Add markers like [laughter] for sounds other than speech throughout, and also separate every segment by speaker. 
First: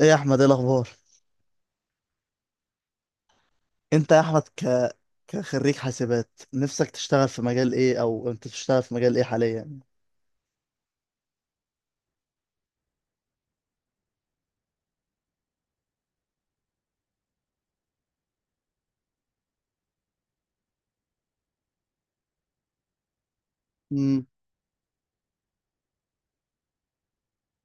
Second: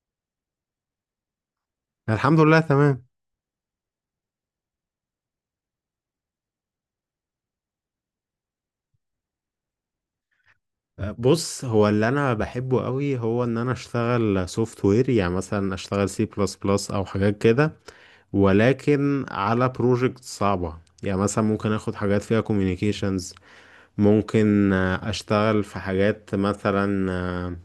Speaker 1: ايه يا احمد، ايه الاخبار؟
Speaker 2: الحمد لله، تمام.
Speaker 1: انت يا احمد كخريج حاسبات، نفسك تشتغل في مجال ايه، او انت بتشتغل في مجال ايه حاليا؟
Speaker 2: بص، هو اللي انا بحبه قوي هو ان انا اشتغل سوفت وير، يعني مثلا اشتغل سي بلس بلس او حاجات كده، ولكن على بروجكت صعبة. يعني مثلا ممكن اخد حاجات فيها communications،
Speaker 1: امم
Speaker 2: ممكن اشتغل في حاجات مثلا آه،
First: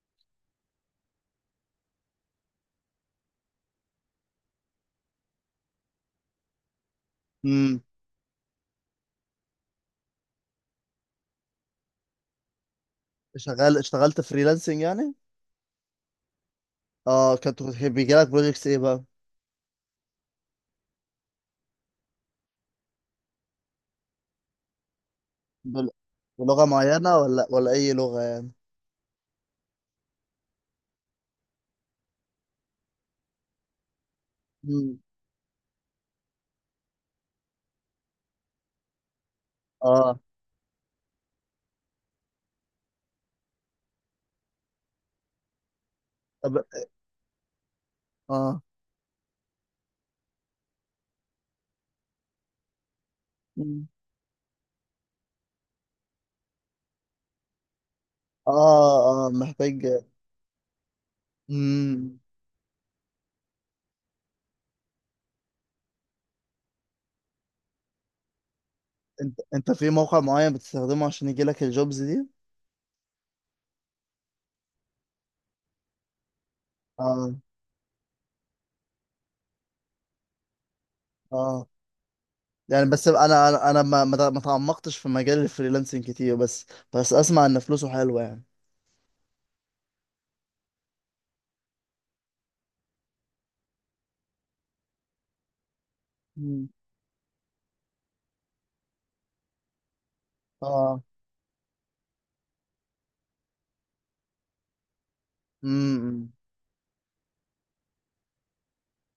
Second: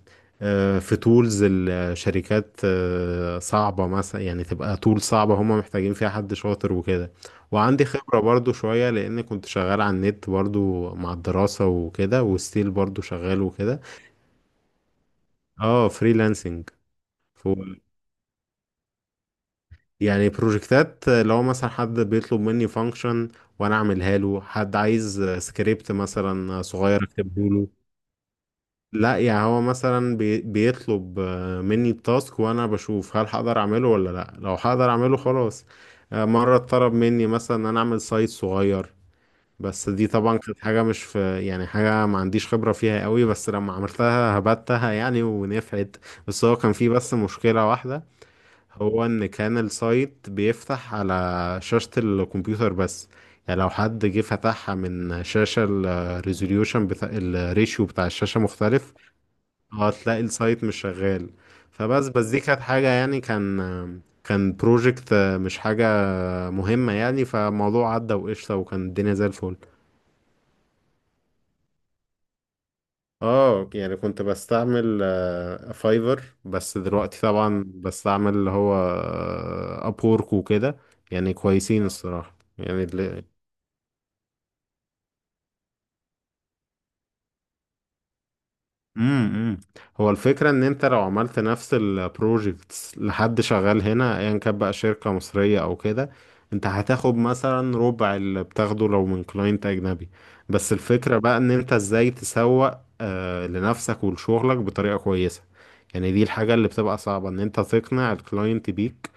Speaker 2: آه، في تولز الشركات صعبة، مثلا يعني تبقى تول صعبة هما محتاجين فيها حد شاطر وكده.
Speaker 1: امم.
Speaker 2: وعندي خبرة برضو شوية، لأن كنت شغال على النت برضو مع الدراسة وكده، وستيل برضو شغال
Speaker 1: شغال،
Speaker 2: وكده.
Speaker 1: اشتغلت فريلانسنج يعني؟
Speaker 2: اه، فريلانسنج.
Speaker 1: اه، كنت بيجي لك بروجكتس ايه بقى؟
Speaker 2: يعني بروجكتات، لو مثلا حد بيطلب مني فانكشن وانا اعملها له، حد عايز
Speaker 1: بل...
Speaker 2: سكريبت مثلا
Speaker 1: بلغة
Speaker 2: صغير
Speaker 1: معينة
Speaker 2: اكتبه
Speaker 1: ولا
Speaker 2: له.
Speaker 1: ولا اي لغة يعني؟
Speaker 2: لا، يعني هو مثلا بيطلب مني التاسك وانا بشوف هل هقدر اعمله ولا لا، لو هقدر
Speaker 1: امم.
Speaker 2: اعمله خلاص. مرة اتطلب مني مثلا ان انا اعمل سايت صغير، بس دي
Speaker 1: اه.
Speaker 2: طبعا كانت حاجة مش في، يعني حاجة ما عنديش خبرة فيها قوي، بس لما عملتها هبتها يعني ونفعت. بس
Speaker 1: طب.
Speaker 2: هو كان فيه بس مشكلة واحدة،
Speaker 1: اه.
Speaker 2: هو ان كان السايت بيفتح على شاشة الكمبيوتر بس. يعني لو
Speaker 1: مم.
Speaker 2: حد جه فتحها من شاشة الريزوليوشن بتاع الريشيو بتاع الشاشة
Speaker 1: اه
Speaker 2: مختلف،
Speaker 1: اه، محتاج.
Speaker 2: هتلاقي السايت مش شغال. فبس
Speaker 1: امم.
Speaker 2: بس دي كانت حاجة، يعني كان بروجكت مش حاجة مهمة يعني، فالموضوع عدى وقشطة، وكان الدنيا زي
Speaker 1: انت
Speaker 2: الفل.
Speaker 1: انت في موقع معين بتستخدمه عشان يجي لك الجوبز دي؟
Speaker 2: اه، يعني كنت بستعمل فايفر، بس دلوقتي
Speaker 1: اه
Speaker 2: طبعا بستعمل اللي هو ابورك وكده. يعني
Speaker 1: اه.
Speaker 2: كويسين الصراحة يعني.
Speaker 1: يعني بس انا ما تعمقتش في مجال الفريلانسنج كتير، بس بس اسمع ان فلوسه حلوه يعني.
Speaker 2: امم، هو الفكرة ان انت لو عملت نفس البروجكتس لحد شغال هنا ايا كان، بقى شركة مصرية او كده،
Speaker 1: مم.
Speaker 2: انت هتاخد مثلا ربع اللي بتاخده لو من كلاينت اجنبي. بس
Speaker 1: اه.
Speaker 2: الفكرة بقى ان انت ازاي تسوق لنفسك ولشغلك بطريقة كويسة. يعني دي
Speaker 1: امم.
Speaker 2: الحاجة اللي بتبقى صعبة، ان انت تقنع الكلاينت بيك،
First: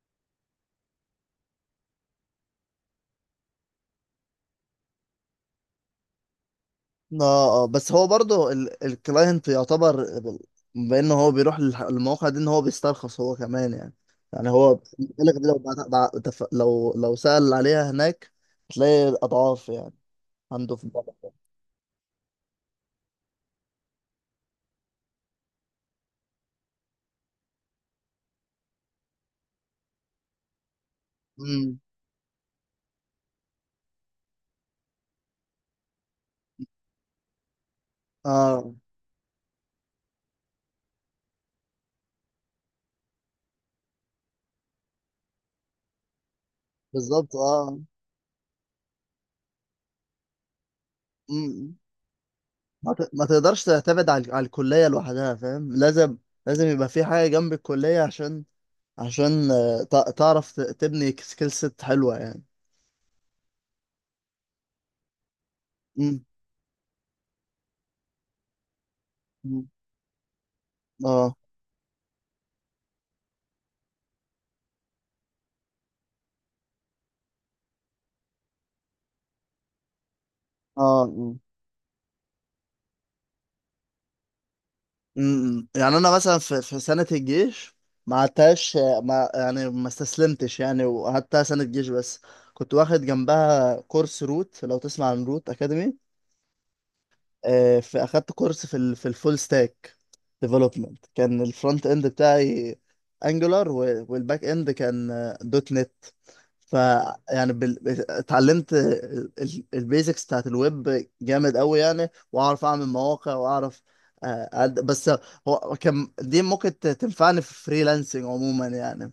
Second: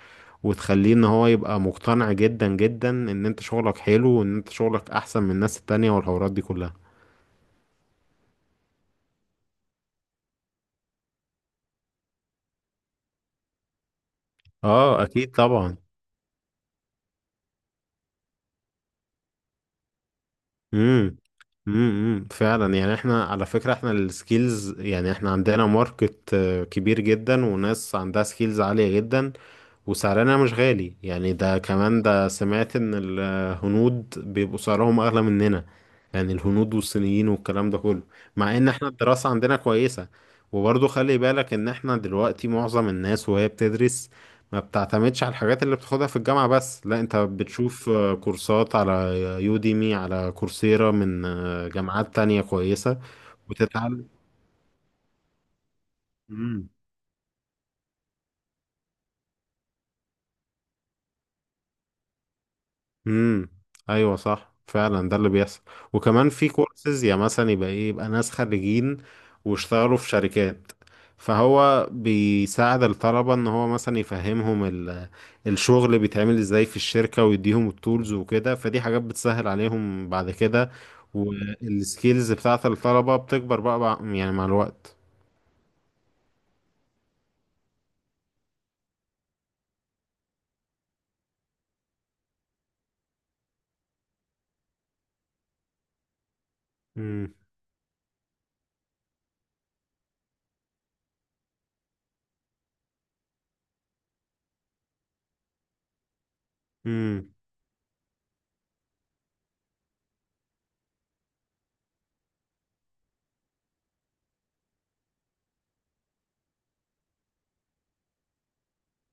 Speaker 2: وتخليه ان هو يبقى مقتنع جدا جدا ان انت شغلك حلو وان انت شغلك احسن من الناس التانية والحوارات دي كلها.
Speaker 1: اه اه، بس هو برضه الكلاينت يعتبر بانه هو بيروح للمواقع دي ان هو بيسترخص هو كمان يعني. يعني هو
Speaker 2: اه، اكيد
Speaker 1: بالك لو
Speaker 2: طبعا.
Speaker 1: لو لو سأل عليها هناك، هتلاقي اضعاف يعني عنده في البلد.
Speaker 2: امم، امم، فعلا، يعني احنا على فكرة، احنا السكيلز، يعني احنا عندنا ماركت كبير جدا، وناس عندها سكيلز عالية جدا، وسعرنا مش غالي، يعني ده
Speaker 1: امم.
Speaker 2: كمان. ده سمعت ان الهنود بيبقوا سعرهم اغلى مننا، يعني الهنود والصينيين والكلام ده كله. مع ان
Speaker 1: اه
Speaker 2: احنا الدراسة عندنا كويسة. وبرضه خلي بالك ان احنا دلوقتي معظم الناس وهي بتدرس ما بتعتمدش على الحاجات اللي بتاخدها في الجامعة بس، لا انت
Speaker 1: بالظبط، اه.
Speaker 2: بتشوف كورسات على يوديمي، على كورسيرا، من جامعات تانية كويسة
Speaker 1: ما تقدرش
Speaker 2: وتتعلم.
Speaker 1: تعتمد على على الكلية لوحدها، فاهم؟ لازم، لازم يبقى في حاجة جنب الكلية عشان عشان آه، تعرف تبني سكيل سيت حلوة يعني.
Speaker 2: امم. ايوه، صح، فعلا ده اللي بيحصل.
Speaker 1: امم.
Speaker 2: وكمان في كورسز، يا مثلا يبقى ايه، يبقى ناس خريجين
Speaker 1: أمم.
Speaker 2: واشتغلوا في شركات،
Speaker 1: اه
Speaker 2: فهو بيساعد الطلبة ان هو مثلا يفهمهم الشغل بيتعمل ازاي في الشركة، ويديهم التولز وكده، فدي حاجات بتسهل عليهم بعد كده.
Speaker 1: اه. أمم.
Speaker 2: والسكيلز بتاعت الطلبة بتكبر بقى يعني مع الوقت.
Speaker 1: أمم. يعني انا مثلا في في سنة الجيش ما عدتهاش، آه، ما يعني ما استسلمتش يعني، وقعدتها سنة جيش بس. كنت واخد جنبها كورس روت، لو تسمع عن روت اكاديمي.
Speaker 2: امم،
Speaker 1: آه، في اخدت كورس في الفول ستاك ديفلوبمنت. كان الفرونت اند بتاعي انجولار، والباك اند كان دوت نت. ف،
Speaker 2: امم.
Speaker 1: يعني بال... اتعلمت البيزكس بتاعت الويب جامد قوي يعني، واعرف اعمل مواقع واعرف آه، بس هو كان دي ممكن تنفعني في فريلانسنج عموما يعني.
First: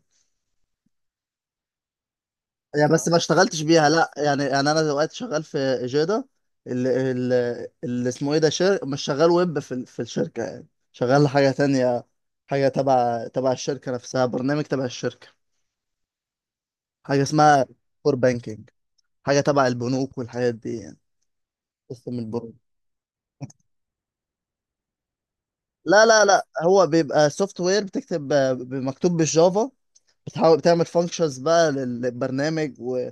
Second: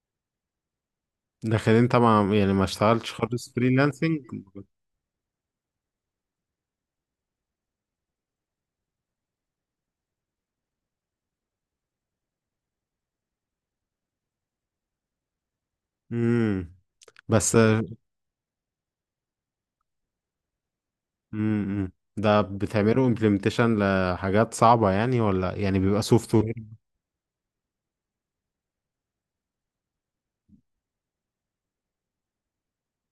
Speaker 2: لكن انت ما يعني ما
Speaker 1: يعني بس
Speaker 2: اشتغلتش
Speaker 1: ما
Speaker 2: خالص
Speaker 1: اشتغلتش بيها، لا
Speaker 2: فريلانسنج؟
Speaker 1: يعني يعني انا دلوقتي شغال في اجادا، اللي, اللي اسمه ايه ده مش شغال ويب في الشركه يعني، شغال حاجه تانية، حاجه تبع الشركه نفسها، برنامج تبع الشركه،
Speaker 2: امم.
Speaker 1: حاجه
Speaker 2: بس.
Speaker 1: اسمها كور بانكينج، حاجه تبع البنوك والحاجات دي يعني،
Speaker 2: امم.
Speaker 1: قسم
Speaker 2: ده
Speaker 1: البنوك.
Speaker 2: بتعملوا امبلمنتيشن لحاجات صعبة يعني، ولا يعني بيبقى
Speaker 1: لا لا
Speaker 2: سوفت
Speaker 1: لا،
Speaker 2: وير؟
Speaker 1: هو بيبقى سوفت وير، بتكتب، مكتوب بالجافا. بتحاول تعمل فانكشنز بقى للبرنامج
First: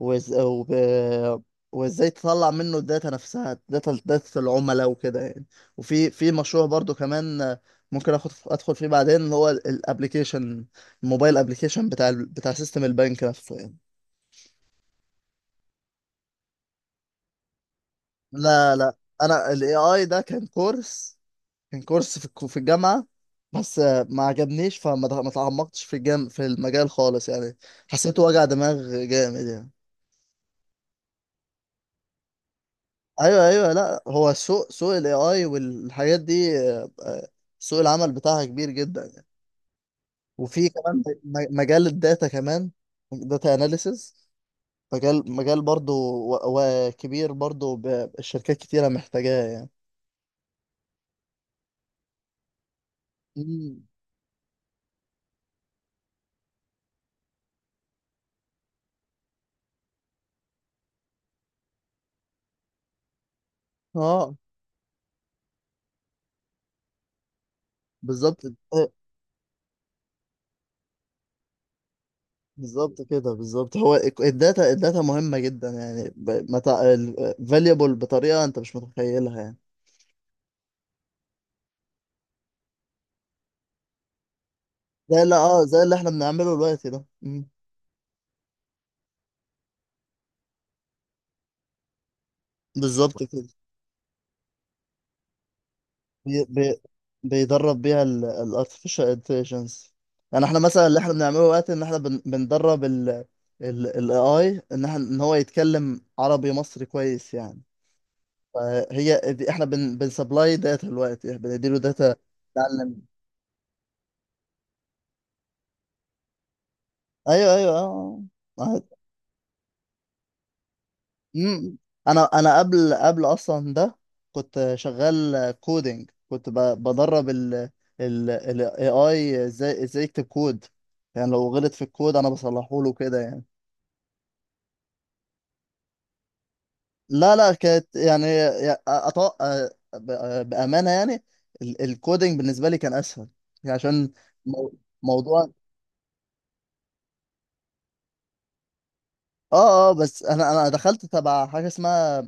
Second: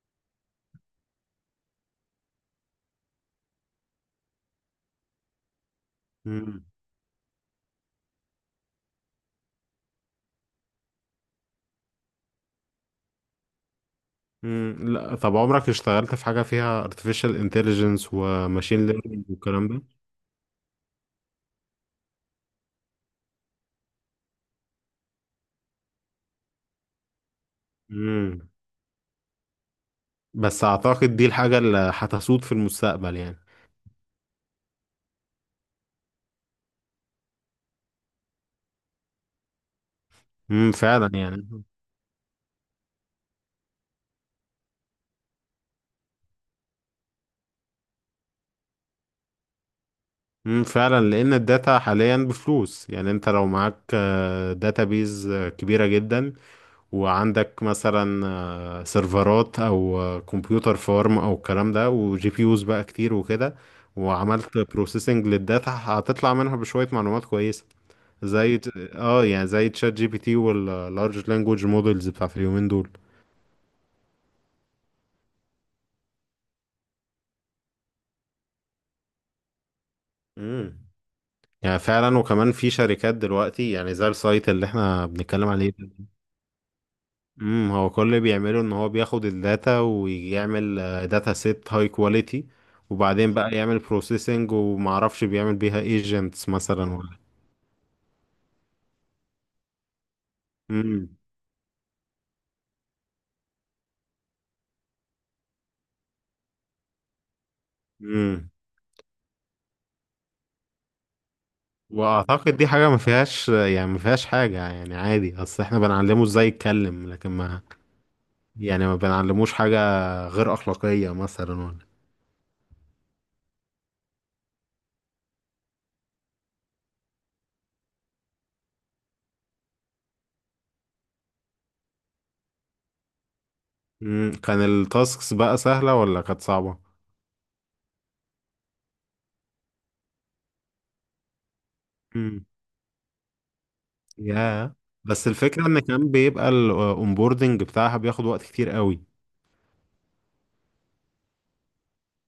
Speaker 1: وز... وب... وازاي تطلع منه الداتا نفسها، داتا داتا العملاء وكده يعني. وفي في مشروع
Speaker 2: امم،
Speaker 1: برضو كمان ممكن اخد ادخل فيه بعدين، اللي هو الابلكيشن، الموبايل ابلكيشن بتاع سيستم البنك نفسه يعني.
Speaker 2: امم. لا، طب عمرك اشتغلت في حاجة فيها artificial intelligence
Speaker 1: لا
Speaker 2: وماشين
Speaker 1: لا،
Speaker 2: ليرنينج
Speaker 1: انا
Speaker 2: والكلام
Speaker 1: الاي
Speaker 2: ده؟
Speaker 1: اي ده كان كورس، كان كورس في الجامعه، بس آه، ما عجبنيش ما تعمقتش في المجال خالص يعني، حسيته وجع
Speaker 2: امم،
Speaker 1: دماغ جامد يعني.
Speaker 2: بس اعتقد دي الحاجة اللي هتسود في المستقبل يعني.
Speaker 1: ايوه ايوه، لا هو سوق، سوق الاي اي والحاجات دي، آه، آه، سوق العمل بتاعها كبير جدا. وفي
Speaker 2: امم،
Speaker 1: كمان
Speaker 2: فعلا يعني.
Speaker 1: مجال الداتا كمان، داتا اناليسز، مجال برضو، و- وكبير برضو، الشركات كتيرة محتاجاه يعني.
Speaker 2: امم، فعلا، لان الداتا حاليا بفلوس، يعني انت لو معاك
Speaker 1: مم.
Speaker 2: داتابيز كبيرة جدا، وعندك مثلا سيرفرات او كمبيوتر فارم او الكلام ده، وجي بي يوز بقى كتير وكده،
Speaker 1: اه
Speaker 2: وعملت بروسيسنج للداتا، هتطلع منها بشوية معلومات كويسة.
Speaker 1: بالظبط،
Speaker 2: زي ت-
Speaker 1: آه،
Speaker 2: اه، يعني زي تشات جي بي تي واللارج لانجوج مودلز بتاعت اليومين دول.
Speaker 1: بالظبط كده، بالظبط. هو الداتا، الداتا مهمة جدا يعني، فاليبل بطريقة انت مش متخيلها يعني.
Speaker 2: امم، يعني فعلا، وكمان في شركات دلوقتي، يعني زي السايت اللي احنا
Speaker 1: زي اللي،
Speaker 2: بنتكلم
Speaker 1: اه،
Speaker 2: عليه.
Speaker 1: زي اللي احنا بنعمله دلوقتي ده. مم.
Speaker 2: امم. هو كل اللي بيعمله ان هو بياخد الداتا ويعمل داتا سيت هاي كواليتي،
Speaker 1: بالظبط
Speaker 2: وبعدين
Speaker 1: كده.
Speaker 2: بقى يعمل بروسيسنج، ومعرفش بيعمل بيها
Speaker 1: بي
Speaker 2: ايجنتس
Speaker 1: بي
Speaker 2: مثلا ولا.
Speaker 1: بيدرب بيها ال ال artificial intelligence يعني احنا مثلا اللي احنا
Speaker 2: امم،
Speaker 1: بنعمله دلوقتي، ان احنا بندرب ال AI، ان احنا ان هو يتكلم عربي مصري كويس يعني.
Speaker 2: امم.
Speaker 1: فهي دي احنا بنسبلاي داتا دلوقتي، بنديله داتا
Speaker 2: واعتقد دي حاجه ما
Speaker 1: تعلم.
Speaker 2: فيهاش، يعني ما فيهاش حاجه، يعني عادي. اصل احنا بنعلمه ازاي يتكلم، لكن
Speaker 1: ايوه
Speaker 2: ما
Speaker 1: ايوه اه. آه.
Speaker 2: يعني ما بنعلموش حاجه غير اخلاقيه مثلا
Speaker 1: مم.
Speaker 2: ولا.
Speaker 1: انا انا قبل اصلا ده كنت شغال كودينج، كنت بدرب ال AI ازاي، ازاي يكتب كود، يعني لو غلط في الكود انا بصلحه له كده يعني.
Speaker 2: امم، كان التاسكس بقى سهله ولا كانت صعبه؟
Speaker 1: لا لا، كانت يعني آه، آه، بأمانة يعني الكودينج
Speaker 2: امم،
Speaker 1: بالنسبة لي كان اسهل، يعني عشان مو-
Speaker 2: يا بس
Speaker 1: موضوع.
Speaker 2: الفكره ان كان بيبقى الاونبوردنج بتاعها بياخد وقت كتير قوي.
Speaker 1: اه اه، بس انا انا دخلت تبع حاجه اسمها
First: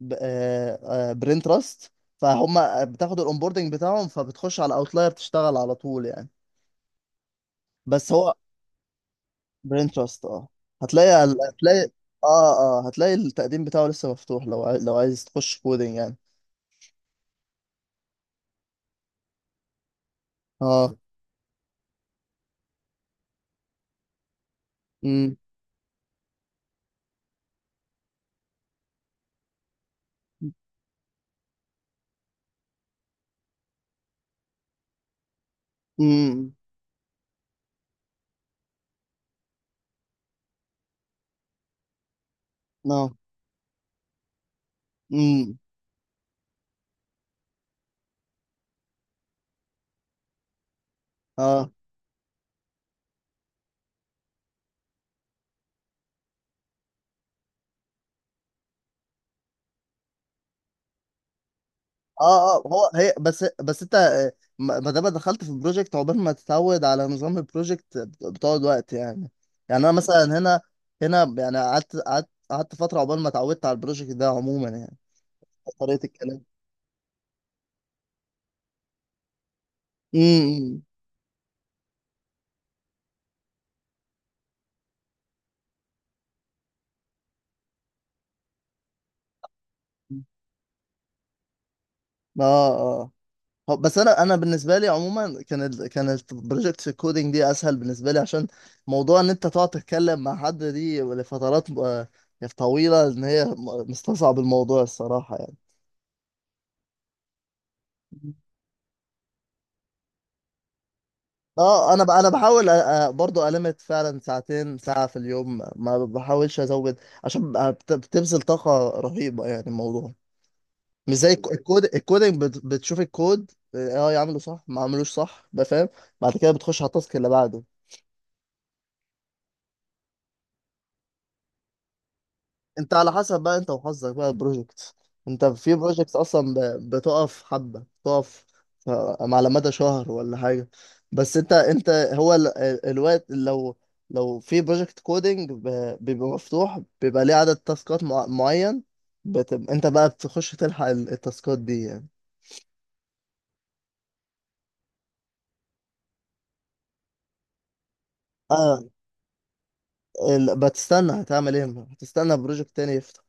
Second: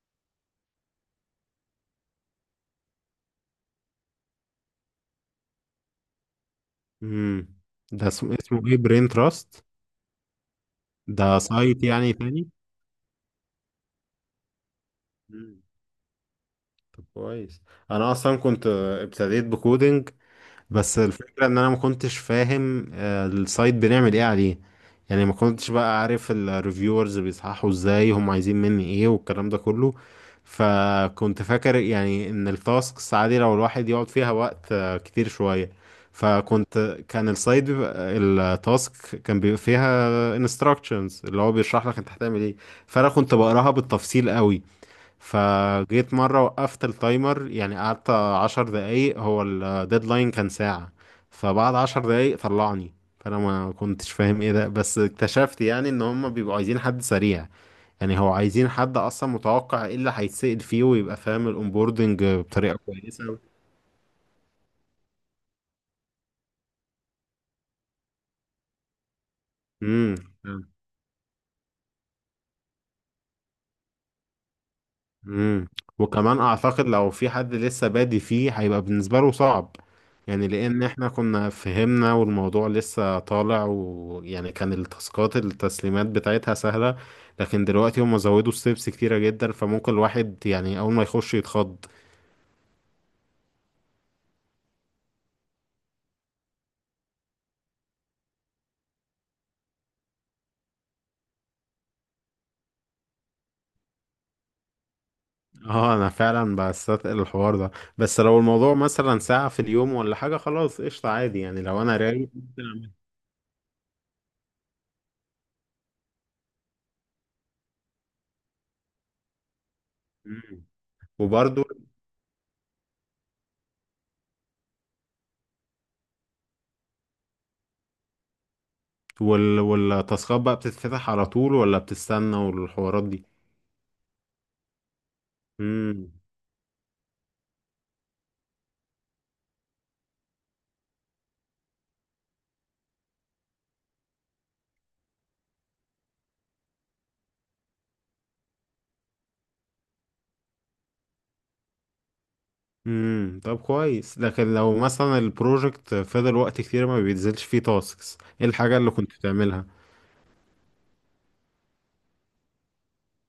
Speaker 1: ب... آه آه برين تراست، فهم بتاخد الاونبوردنج بتاعهم، فبتخش على اوتلاير تشتغل على طول يعني.
Speaker 2: امم، ده
Speaker 1: بس هو،
Speaker 2: اسمه ايه؟ برين تراست؟
Speaker 1: برين تراست، اه. هتلاقي،
Speaker 2: ده سايت
Speaker 1: هتلاقي،
Speaker 2: يعني تاني؟
Speaker 1: اه اه، هتلاقي التقديم بتاعه لسه مفتوح لو لو عايز تخش
Speaker 2: مم.
Speaker 1: كودينج يعني.
Speaker 2: طب كويس. انا اصلا كنت ابتديت بكودينج،
Speaker 1: اه.
Speaker 2: بس الفكرة ان انا ما كنتش فاهم السايت بنعمل ايه عليه. يعني ما
Speaker 1: امم.
Speaker 2: كنتش بقى عارف الريفيورز بيصححوا ازاي، هم عايزين مني ايه والكلام ده كله. فكنت فاكر يعني ان التاسكس عادي لو الواحد يقعد فيها وقت كتير شوية.
Speaker 1: امم.
Speaker 2: فكنت كان السايت بيبقى التاسك، كان بيبقى فيها instructions اللي هو بيشرح لك انت هتعمل ايه. فانا
Speaker 1: اه.
Speaker 2: كنت بقراها بالتفصيل قوي.
Speaker 1: امم.
Speaker 2: فجيت مرة وقفت التايمر، يعني قعدت 10 دقايق، هو الديدلاين كان ساعة.
Speaker 1: اه
Speaker 2: فبعد 10 دقايق طلعني، فأنا ما كنتش فاهم ايه ده، بس اكتشفت يعني ان هما بيبقوا عايزين حد سريع. يعني هو عايزين حد اصلا متوقع ايه اللي هيتسأل فيه ويبقى فاهم الاونبوردنج
Speaker 1: اه اه،
Speaker 2: بطريقة
Speaker 1: هو هي
Speaker 2: كويسة.
Speaker 1: بس بس انت آه، ما ما دام دخلت في البروجكت، عقبال ما تتعود على نظام البروجكت بتقعد وقت يعني. يعني انا
Speaker 2: امم،
Speaker 1: مثلا هنا، هنا يعني قعدت قعدت فتره عقبال ما اتعودت على البروجكت ده عموما يعني،
Speaker 2: امم.
Speaker 1: طريقه
Speaker 2: وكمان
Speaker 1: الكلام.
Speaker 2: اعتقد لو في حد لسه بادي فيه هيبقى بالنسبه له صعب. يعني
Speaker 1: امم.
Speaker 2: لان احنا كنا فهمنا والموضوع لسه طالع، ويعني كان التاسكات التسليمات بتاعتها سهله، لكن دلوقتي هم زودوا ستيبس كتيره جدا، فممكن
Speaker 1: إمم.
Speaker 2: الواحد يعني اول ما يخش يتخض.
Speaker 1: اه اه، بس انا انا بالنسبه لي عموما كان كانت بروجكت الكودينج دي اسهل بالنسبه لي، عشان موضوع ان انت تقعد تتكلم مع حد دي لفترات آه، طويله ان هي مستصعب الموضوع الصراحه
Speaker 2: اه، انا فعلا بستثقل الحوار ده. بس
Speaker 1: يعني.
Speaker 2: لو الموضوع مثلا ساعه في اليوم ولا حاجه، خلاص قشطه، عادي، يعني لو
Speaker 1: اه
Speaker 2: انا
Speaker 1: انا انا
Speaker 2: رايق ممكن
Speaker 1: بحاول
Speaker 2: أعمل.
Speaker 1: برضو ألمت فعلا ساعتين، ساعة في اليوم ما بحاولش ازود، عشان بتبذل طاقة رهيبة يعني الموضوع.
Speaker 2: مم.
Speaker 1: مش زي
Speaker 2: وبرضه
Speaker 1: الكودينج بتشوف الكود، اه، آه، يعمله صح، ما عملوش صح، بقى فاهم. بعد كده بتخش على التاسك اللي بعده.
Speaker 2: والتاسكات بقى بتتفتح على طول ولا بتستنى
Speaker 1: انت
Speaker 2: والحوارات
Speaker 1: على
Speaker 2: دي؟
Speaker 1: حسب بقى، انت وحظك بقى البروجكت. انت في
Speaker 2: امم،
Speaker 1: بروجكت اصلا بتقف حبة، بتقف ف، على مدى شهر ولا حاجة. بس انت انت هو الوقت لو، لو في بروجكت كودينج بيبقى مفتوح، بيبقى ليه عدد تاسكات معين، بتبقى انت بقى بتخش تلحق التاسكات دي يعني.
Speaker 2: امم. طب كويس. لكن لو مثلا البروجكت فضل وقت كتير ما بينزلش فيه تاسكس، ايه الحاجة
Speaker 1: اه.
Speaker 2: اللي كنت بتعملها؟
Speaker 1: بتستنى، هتعمل ايه، هتستنى بروجكت تاني يفتح.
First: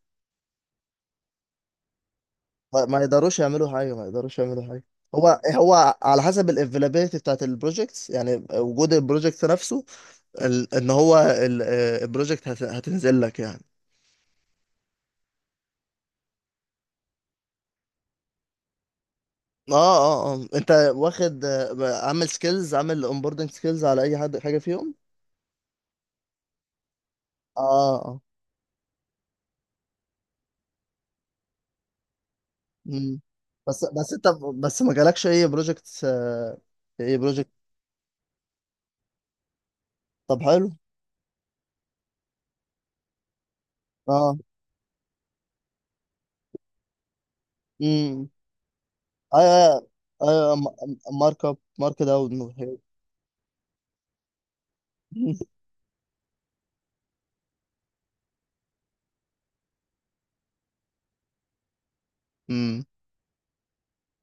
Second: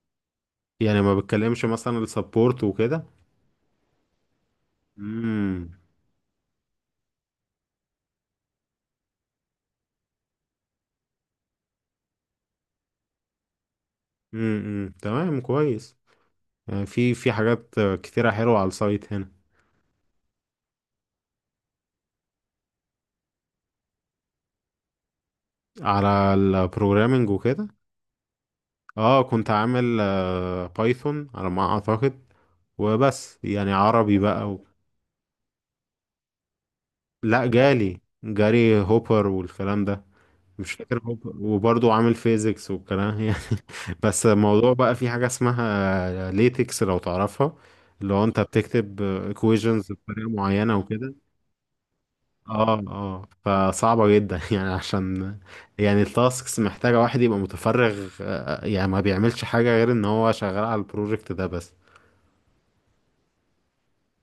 Speaker 2: يعني ما بتكلمش مثلا السبورت
Speaker 1: ما
Speaker 2: وكده؟
Speaker 1: يقدروش يعملوا حاجه، ما يقدروش يعملوا حاجه. هو
Speaker 2: امم،
Speaker 1: هو على حسب الافيلابيلتي بتاعت البروجكتس، يعني وجود البروجكت نفسه، ال- ان هو البروجكت هتنزل لك يعني.
Speaker 2: امم. تمام، كويس. يعني في حاجات كتيرة حلوة على السايت هنا.
Speaker 1: اه اه اه، انت واخد آه، عامل سكيلز، عامل اونبوردنج سكيلز على اي حد، حاجه فيهم؟
Speaker 2: على البروجرامينج
Speaker 1: اه
Speaker 2: وكده.
Speaker 1: اه.
Speaker 2: اه، كنت عامل بايثون على ما اعتقد.
Speaker 1: مم.
Speaker 2: وبس يعني
Speaker 1: بس بس
Speaker 2: عربي
Speaker 1: انت،
Speaker 2: بقى و...
Speaker 1: بس ما جالكش اي بروجكت، اي
Speaker 2: لا،
Speaker 1: بروجكت؟
Speaker 2: جالي جاري هوبر والكلام ده.
Speaker 1: طب حلو.
Speaker 2: مش فاكر هو، وبرضه عامل فيزيكس والكلام [laughs] يعني. بس
Speaker 1: اه.
Speaker 2: الموضوع بقى في حاجة اسمها ليتكس لو تعرفها، اللي هو
Speaker 1: امم.
Speaker 2: انت بتكتب
Speaker 1: ايوه
Speaker 2: equations بطريقة
Speaker 1: ايوه.
Speaker 2: معينة وكده.
Speaker 1: مارك اب، مارك داون.
Speaker 2: اه، اه، فصعبة جدا [laughs] يعني، عشان
Speaker 1: [laughs]
Speaker 2: يعني التاسكس محتاجة واحد يبقى متفرغ، يعني ما بيعملش حاجة غير ان هو شغال على البروجكت ده بس.
Speaker 1: امم.